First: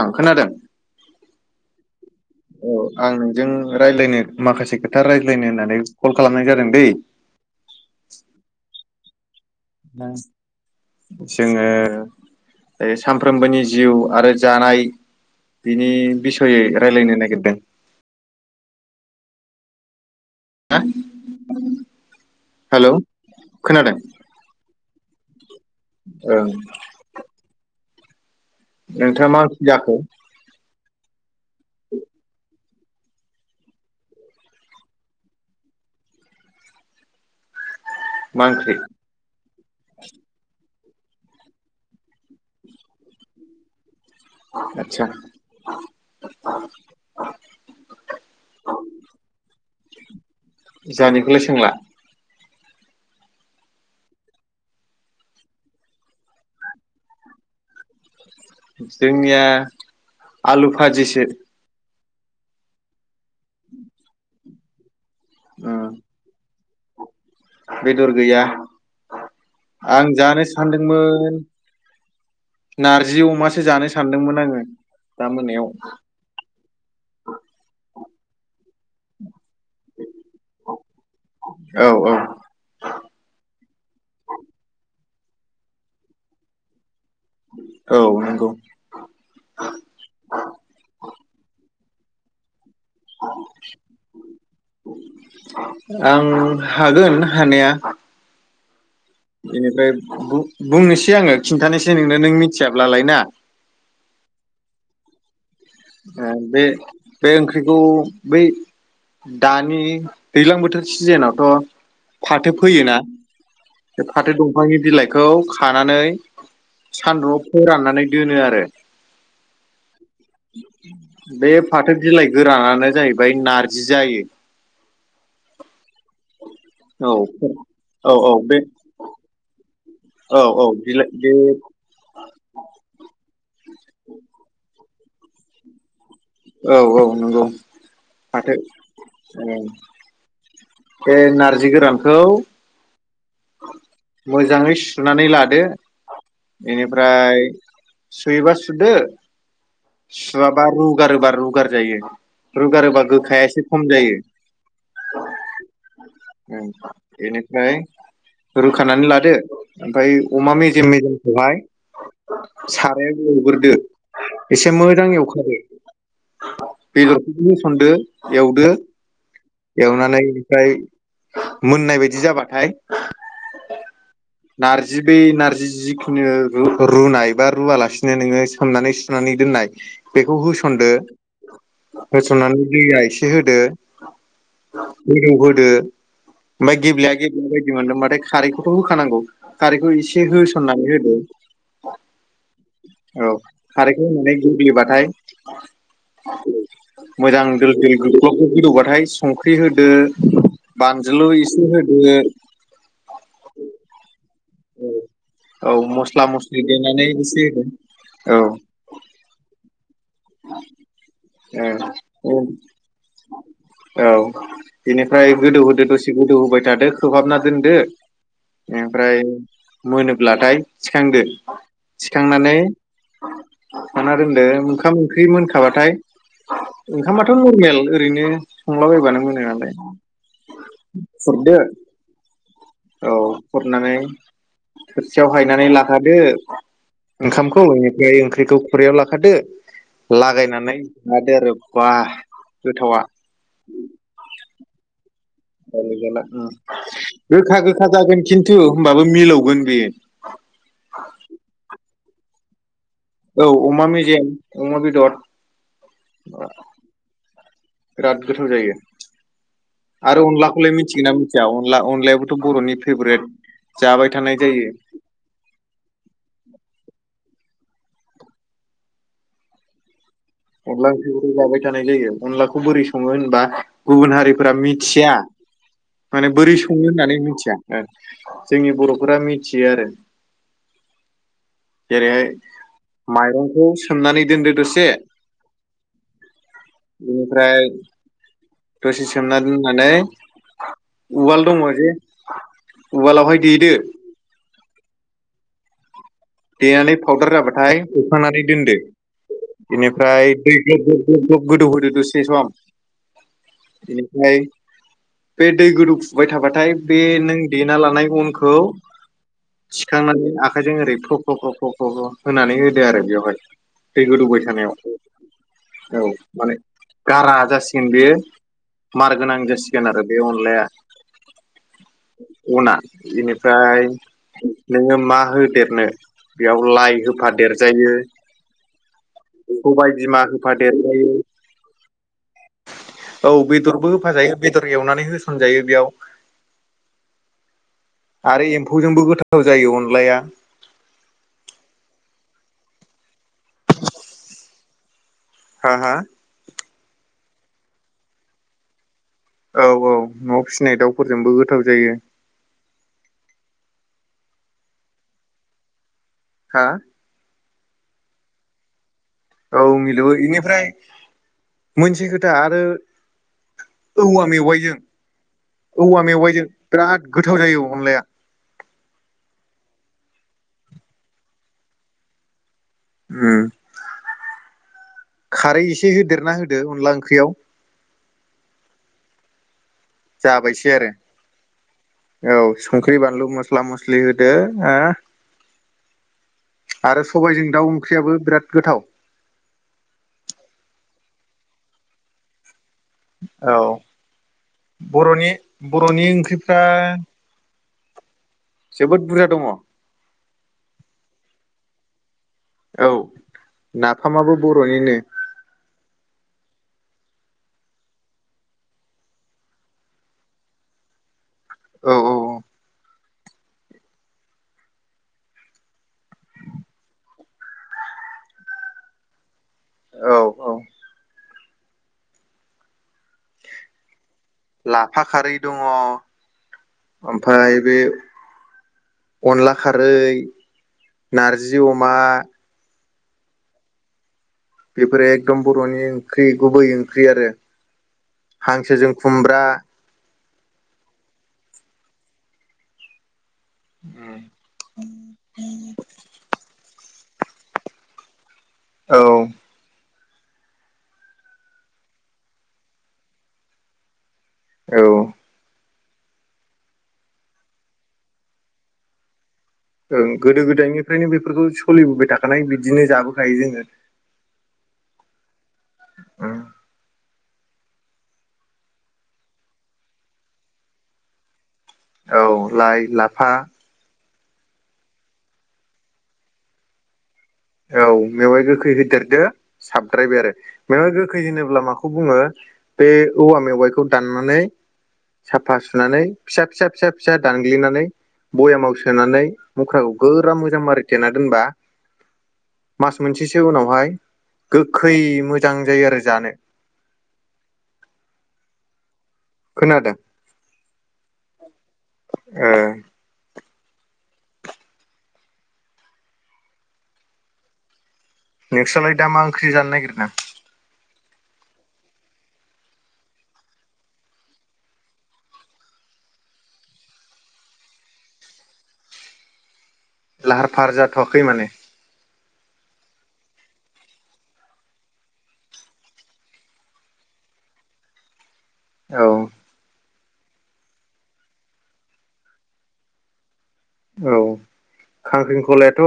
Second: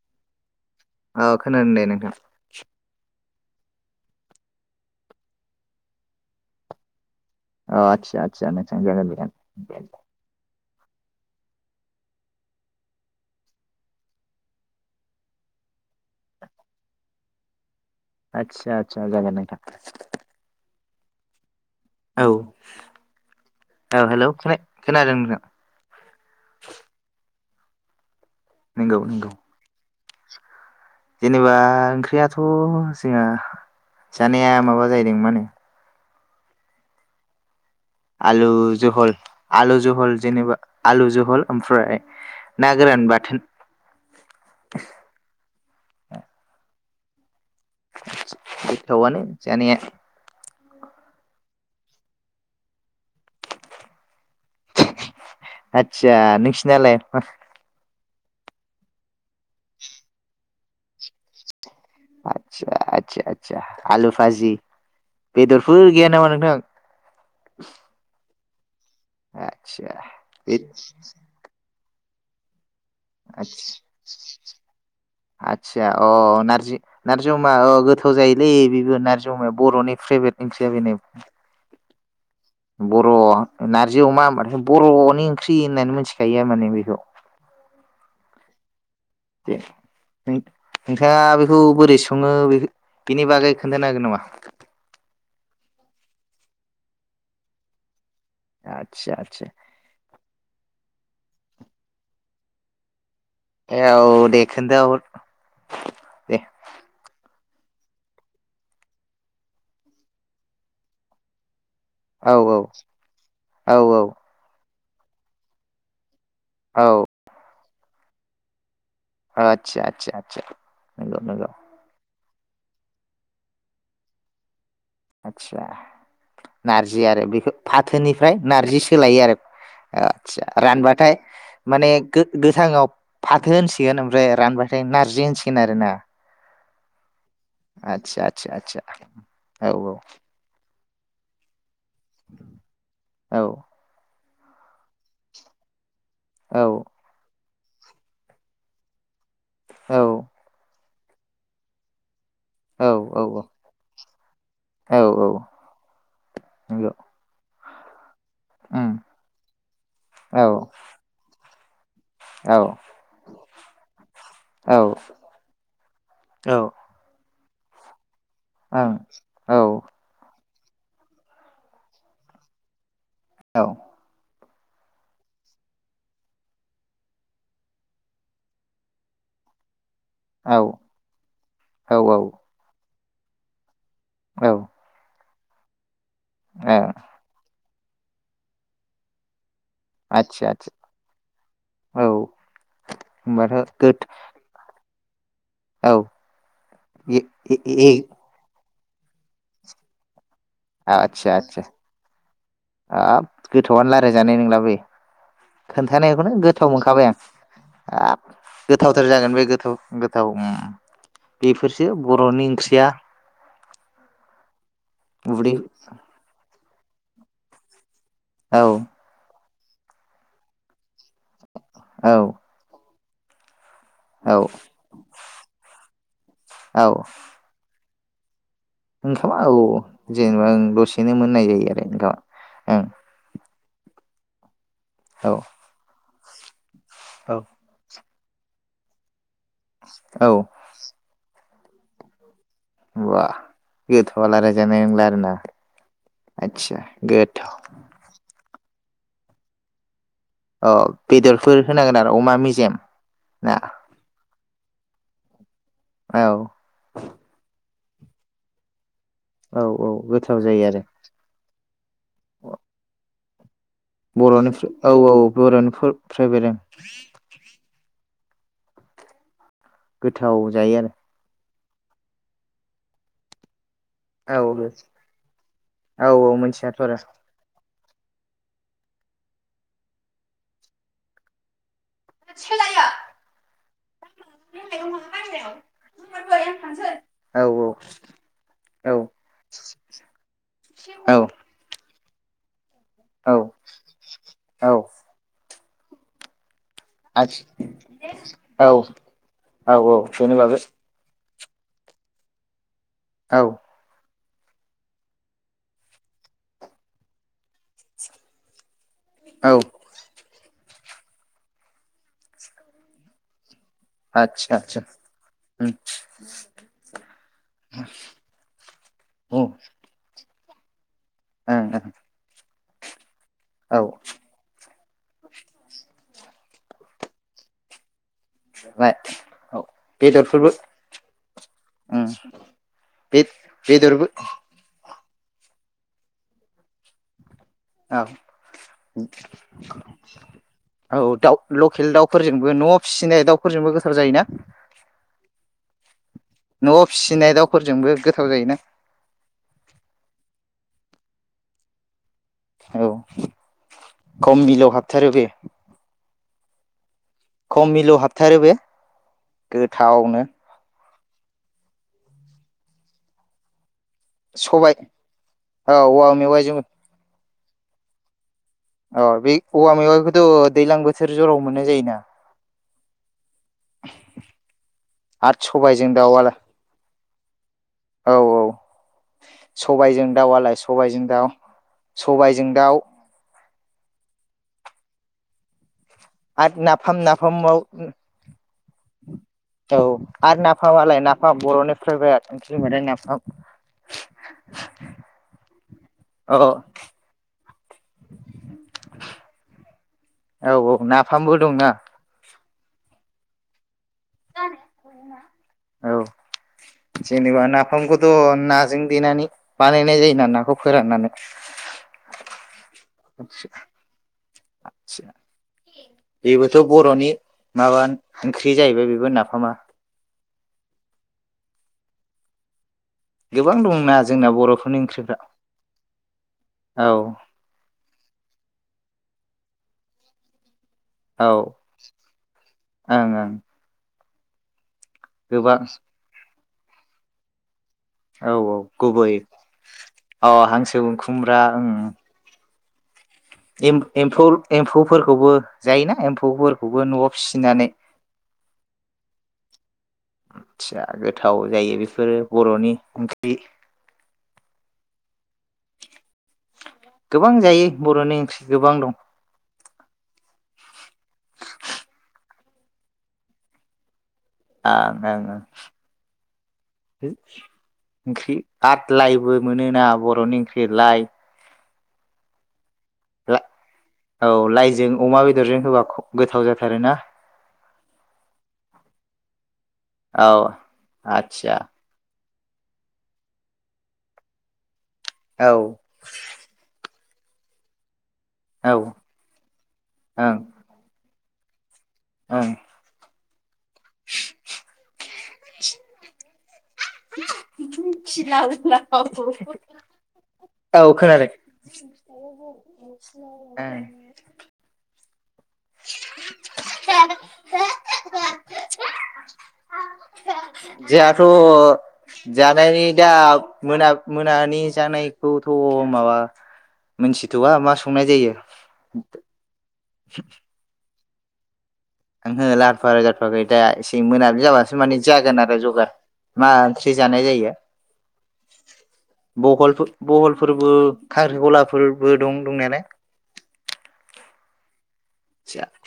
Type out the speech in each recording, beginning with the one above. ओं खोनादों ओ खोनादों दे नोंथां जों रायज्लायनो माखासे खोथा रायज्लायनो होननानै कल खालामनाय जादों दे। अ आतसा आतसा नोंथां जागोन [unintelligible] नों जोङो सानफ्रोमबोनि जिउ आरो जानाय बिनि बिसयै राय्लायनो नागिरदों आतसा आतसा जगोन नोंथां हा? औ हेलौ औ हेलौ खोना खोनांदों नोंथां औ नंगौ नोंथाङा नंगौ। मा ओंख्रि जाखो? जेनेबा ओंख्रियाथ' जोंहा जानाया माबा जाहैदों मा होनो मा आलु ओंख्रि जहल आलु जहल जेनेबा आलु जहल ओमफ्राय ना गोरान बाथोन। आतसा। [inaudible] गोथावानो जानाया। जोंहानिखौलाय सोंला। आतसा नोंसिनालाय? जोंनिया आलु भाजिसो। आतसा आतसा आतसा आलु भाजि। बेदरफोर उम गैया नामा नोंथां? बेदर गैया। आदसा आं जानो बे सानदोंमोन। नारजि अमासो जानो सानदोंमोन आतस आङो दा मोनायाव आतसा अ नारजि नारजि अमा ओ गो थाव' जायोलै बेबो नारजि अमायाबो। बर'नि प्रेबेट ओंख्रिया बेनो औ औ बर' नारजि अमा होनबाथाय बर' नि ओंख्रि होननानै मिथिखायो माने बेखौ औ नंगौ। दे नों नोंथाङा बेखौ बोरै सङो बे बिनि बागै खोन्थानो हागोन नामा। आं हागोन हानाया। [inaudible] बेनिफ्राय बुहुथ बुंनोसै आङो खिन्थानोसै नोंनो नों मिथियाब्लालाय ना। ए औ दे खोनथा हर। ओ बे बे ओंख्रिखौ बै दानि दैज्लां बोथोर सिजोनावथ' औ फाथो फोयोना। औ औ बे फाथो दंफांनि बिलाइखौ खानानै औ सान्दुंआव फोराननानै दोनो आरो। आदसा आदसा आदसा नंगौ नंगौ बे फाथो बिलाय गोरानानो जाहैबाय नारजि जायो। आदसा नारजि औ आरो बेखौ औ औ फाथोनिफ्राय बे नार्जि सोलायो आरो। औ आदसा औ बिलाइ रानबाथाय बे माने गो-गोथांआव फाथो होनसिगोन ओमफ्राय रानबा ओमफ्राय नारजि होनसिगोन आरो ना? औ औ। नंगौ आतसा फाथो आसा-आसा औ-औ बे नारजि गोरानखौ औ मोजाङै सुनानै लादो। औ बेनिफ्राय सुयोबा सुदो। औ सुआबा रू। रुबा सुगार जायो। रुगारोबा गोखाया एसे खम जायो। औ-औ नंगौ। गै [unintelligible] उम रुखानानै लादो ओमफफ्राय औ अमा मेजेम मेजेमखौहाय औ साराया रु बोरदो एसे औ मोजां एवखादो ओं औ बेदर बिैस [unintelligible] एवदो औ औ एवनानै ओमफ्राय मोननाय बायदि जाबाथाय। औ नार्जि बै नार्जि जिखिनि रुनायबा रुवालासिनो नोङो सोमनानै सोमनानै दोननाय। बेखौ ओ होसनदो होसननानै दैआ एसे ए होदो ब रो मा गेब्लेया गेब्लेयि बा बिदि मोनदोंबाथाय खारैखौथ' होखानांगौ खारैखौ एसे आदसा आदसा होसननानै होदो औ औ होनबाथ' गोथ खारैखो नोनाय गिब्लिय बाथाय औ मोजां दोल ए-ए-ए दोल गोलबगोदौ हाय संख्रि होदो बानज्लु एसे होदो आब गोथावआनो लाराय जानाय नंला बे, औ मस्ला खोन्थानायखौनो मस्लि गोथाव मोनखाबाय देनानै आं। एसे होदो आ औ गोथावथार जागोन बे गोथाव गो बर'नि ओंख्रिया औ बेनिफ्राय उदै गोदौ होदो दसे गोदौ होबाय थादो खोबहाबना दोनदो। औ ओमफ्राय मोनोब्लाथाय थिखांदो। औ थिखांनानै पना औ दोनदो मोखांमो ओंख्रि मोनखाबाथाय ओंखामाथ' नर्मेल ओ रैनो ओंखामा औ जेनेबा ओं दसेनो मोननाय खुरदो जायो आरो ओंखामा ओं। औ खुरनानै थोरसियाव हायनानै लाखादो। ओं ओंखामखौ बे ओंख्रिखौ खुरायाव लाखादो। औ औ औ लागायनानै लादो आरो। बा। गोथावा बा गोथावा लाइरायजानाय नंला आरो ना। आलोगाला उम गोखा गोखा जागोन। खिन्थु होनबाबो मिलौगोन बेयो। अ बेदरफोर होनांगोन आरो अमा मेजेम। औ ना अमा मेजेम अमा बेदर। औ। बिराद गोथाव जायो। औ औ आरो गोथाव जायो अनलाखौलाय आरो मिथिगोना मिथिया अनला अनलायाबोथ' बर'नि फेभरेट। जाबाय थानाय बर'नि जायो फ औ औ बर'नि फ फेभरेट ओं। [inaudible] गोथाव जायो आरो। जानाय जायो अनलाखौ बोरै सङो होनबा गुबुन आरो हारिफोरा औ मिथिया औ माने औ बोरै सङो मिथियाथ' आरो औ होननानै मिथिया। ओ जोंनि बर'फोरा मिथियो आरो। जेरैहाय माइरंखौ सो सोमनानै दोनदो दसे औ बेनिफ्राय औ दसे सोमनानै दोननानै औ उवाल दङ जे [inaudible] औ उवालावहाय देदो औ देनानै पावउदार आथि जाबाथाय हुखांनानै औ दोनदो औ औ बेनिफ्राय बेनि दै बागै ग्लब ग्लब खौ गोदौ होदो दसे सम औ ओमफ्राय बे दै गोदौ फुबाय थाबाथाय बे नों देना लानाय अनखौ औ सिखांनानै अखा आखाजों ओरै फ्र फ्र फ्र फ्र होनानै होदो आरो बेवहाय दै गोदौबाय आदसा थानायाव आदसा औ माने गारा जासिगोन बेयो मार गोनां जासिगोन आरो बे अनलाया ओ - ओ अना इदिनो प्राय नोङो मा होदेरनो बेयाव लाइ होफा देरजायो बाय औ सबाय बिमा बेदरफोरबो होफादेरजायो उम औ बेदरबो होफा जायो बेदर एवनानै हो होसनजायो बेयाव औ आरो एम्फौजोंबो गोथाव जायो अनलाया - औ दाल लकेल दाउ फोरफोरजोंबो नआव फिसिनाय दाउफोरजोंबो गोथार जायोना हो - हो नआव फिसिनाय दाउफोरजोंबो गोथाव जायोना औ - औ नआव फिसिनाय दाउफोरजोंबो गोथाव जायो औ खम मिलौव हाबथारो बे हा खम मिलौ हाबथारो बे। औ मिलौ गोथावनो यिनिफ्राय। मोनसे खोथा आरो औवा सबाय मेवाइजों औवा मेवाइजों बिराद गोथाव जायो अनलाया अ बे औवा मेवाखौथ दैज्लां बोथोर जराव मोननाय जायोना ओम आरो खारै सबायजों एसे होदेरना दाउआलाय होदो अनला ओंख्रियाव औ - औ सबायजों दाउलाय जाबायसै आरो सबायाइजों दाउ औ सबायाइजों दाउ संख्रि बानलु मस्ला मस्लि होदो ओ आरो नाफाम नाफामाव बिराद गोथाव औ आरो नाफामालाय नाफ मा बर'नि फ्रेब्रेड। औ बर'नि बर'नि औ ओंख्रिफ्रा। जोबोद बुरजा दङ औ औ नाफामबो दंना औ। नाफामाबो बर'निनो औ जेनेबा नाफामखौथ' नाजों देनानै बानायनाय जायोना नाखौ फोराननानै औ औ औ। [inaudible] बेबोथ' बर'नि माबा ओंख्रि जाहैबाय बेबो नाफामा औ औ गोबां दंना जोंना बर'फोरनि लाफा ओंख्रिफ्रा खारै दङ औ ओमफ्राय बे अनला खारै। औ नारजि अमा ओं ओं बेफोरो एकदम गोबां बर'नि ओंख्रि गुबै ओंख्रि आरो हांसोजों खुमब्रा अ हांसो खुमब्रा ओं एम-एम्फौ एम्फौफोरखौबो जायोना एम्फौफोर खौबो न'आव फिसिनानै औ थिया गोथाव जायो बेफोरो बर'नि ओंख्रि औ गोबां जायो बर'नि ओंख्रि गोबां दं ओं गोदो गोदायनिफ्रायनो बेफोरखौ सलिबोबाय थाखानाय बिदिनो जाबोखायो जोङो आं आं आं उम ओंख्रि आदलाइबो मोनोना बर'नि ओंख्रि लाइ औ लाय लाफा औ लाइजों अमा बेदरजों होबा खोब गोथाव जाथारो ना औ मेवाइ गोखै होदेरदो साबद्रायबाय औ आरो मेवाइ गोखै आदसा होनोब्ला माखौ बुङो बे औवा मेवाइखौ दाननानै औ साफा सुनानै फिसा फिसा फिसा फिसा दानग्लिनानै औ बयामाव सोनानै मुख्राखौ ओं गोरा मोजां मारि थेना दोनबा [inaudible] ओं मास मोनसेस सो उनाव हवाय गो खै मोजां जायो आरो जानो [unintelligible] खोनादों [unintelligible] औ खोनादो [unintelligible] [unintelligible] ओ [inaudible] नोंस्रालाय दा मा ओंख्रि जानो नागिरदों? जोहाथ' जानायनि दा मोना-मोनानि जानायखौथ' माबा मोनथिथ'आ मा संनाय जायो लाहार फाहार जा थवाखै माने ओंहो लाहार फाहार जाथ'वाखै दा एसे मोनाबिलि जाबासो माने जागोन आरो जगार मा ओंख्रि जानाय जायो। औ बहलफो ब'हलफोरबो खांख्रिखलाफोरबो दं दंनायालाय औ खांख्रिंख'लायाथ'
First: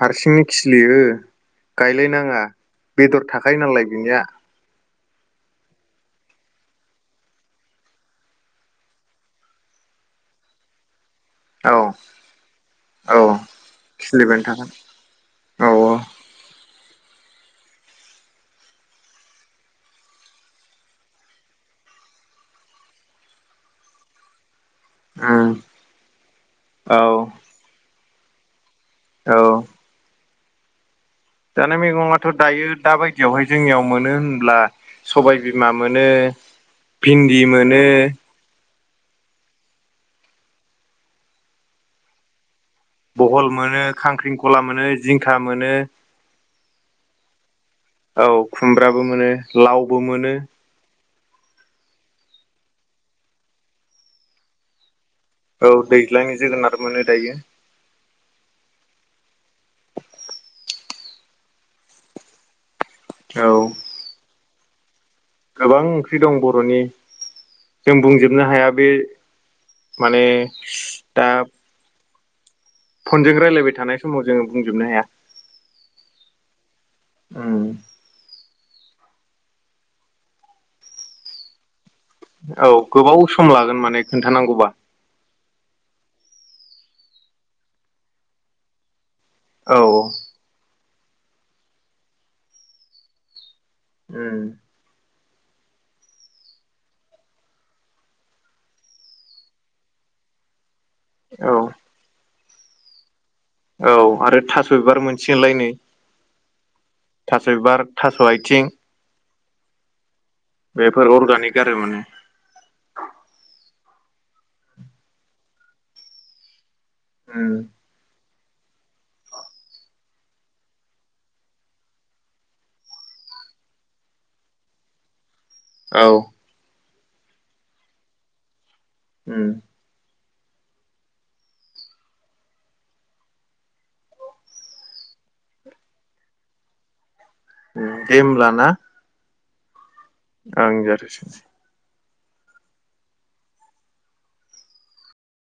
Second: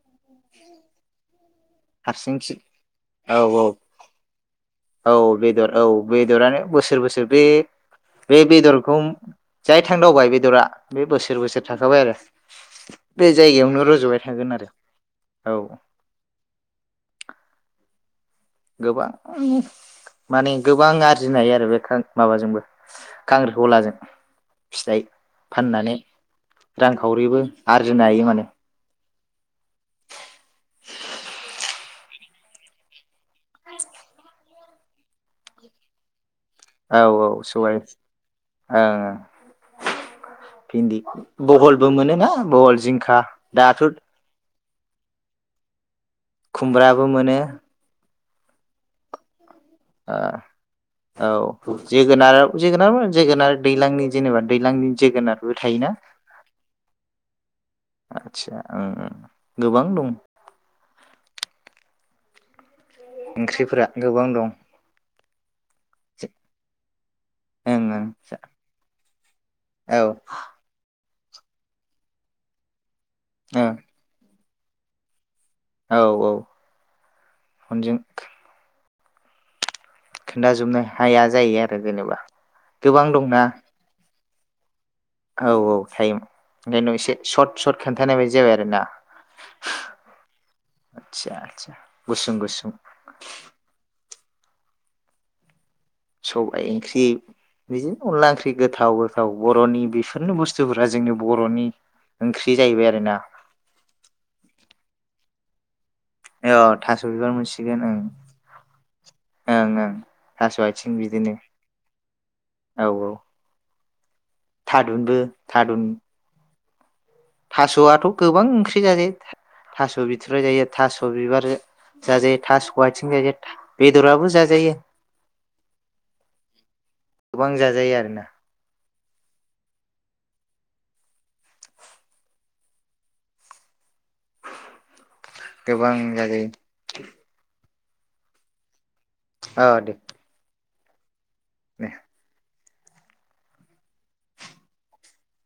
हारसिंनि खिलियो गायलायनाङा हारसिंखि बेदर थाखायो नालाय बिनिया औ-औ-औ बेदर औ बे बेदरानो बोसोर बोसोर बे-बे बेदरखौ जाय थांदावबाय बेदरा बे बोसोर बोसोर औ थाखाबाय आरो बे औ जायगायावनो रज'बाय थागोन खिलिबायानो आरो औ गोबां माने गोबां आरजिनाय हायो आरो बे खां माबाजोंबो खांख्रिखलाजों फिथाइ उम फाननानै औ रांखावरिबो आरज दोननो हायो माने औ जानाय मैगङाथ' दायो दा बायदियावहाय जोंनियाव मोनो होनब्ला सबायबिमा मोनो भिन्दि मोनो ओ भिन्दि बहलबो मोनोना बहल जिंखा बहल मोनो दाथ' खांख्रिं खला मोनो जिंखा मोनो खुमब्राबो मोनो औ खुमब्राबो मोनो लावबो औ मोनो जोगोनार जोगोनार जोगोनार दैलांनि जेनेबा दैलांनि औ दैज्लांनि जोगोनारबो मोनो दायो। आदसा ओं ओं गोबां दं। औ ओंख्रिफोरा गोबां दं। गोबां ओंख्रि दं बर'नि ओं जों ओं बुंजोबनो हाया बे औ माने दा फनजों ओं रायलायबाय थानाय समाव जोङो बुंजोबनो हाया। औ औ उम फनजों खोन्थाजोबनो हाया जायो आर औ गोबाव सम लागोन माने खोन्थानांगौबा। औ औ टाइम ओंखायनोथ' एसे सर्ट सर्ट खोन्थानाय बायदि जाबाय आरो ना। औ औ आदसा आदसा गुसुं गुसुं उम सबाय ओंख्रि बिदिनो अनला ओंख्रि गोथाव गोथाव बर'नि बेफोरनो बुस थुफोरा जोंनि औ बर'नि ओंख्रि जाहैबाय आरो ना। औ आरो थास' बिबार मोनसिगोनलाय नै। [unintelligible] थास' मोनसिगोन बिबार ओं थास' आयथिं ओं ओं थास' आथिं बिदिनो अर्गानिक आरो माने औ औ थादुनबो थादुन उम थास'आथु गोबां ओंख्रि जाजायो था-थास' बिथुराय जायो थास' बिबार जाजायो थास' आथिं जाजायो बेदराबो जाजायो। औ गोबां जाजायो आरोना। उम गोबां जाजायो। उम दे होमला ना। ओ दे। आं जाथो [unintelligible] सै दे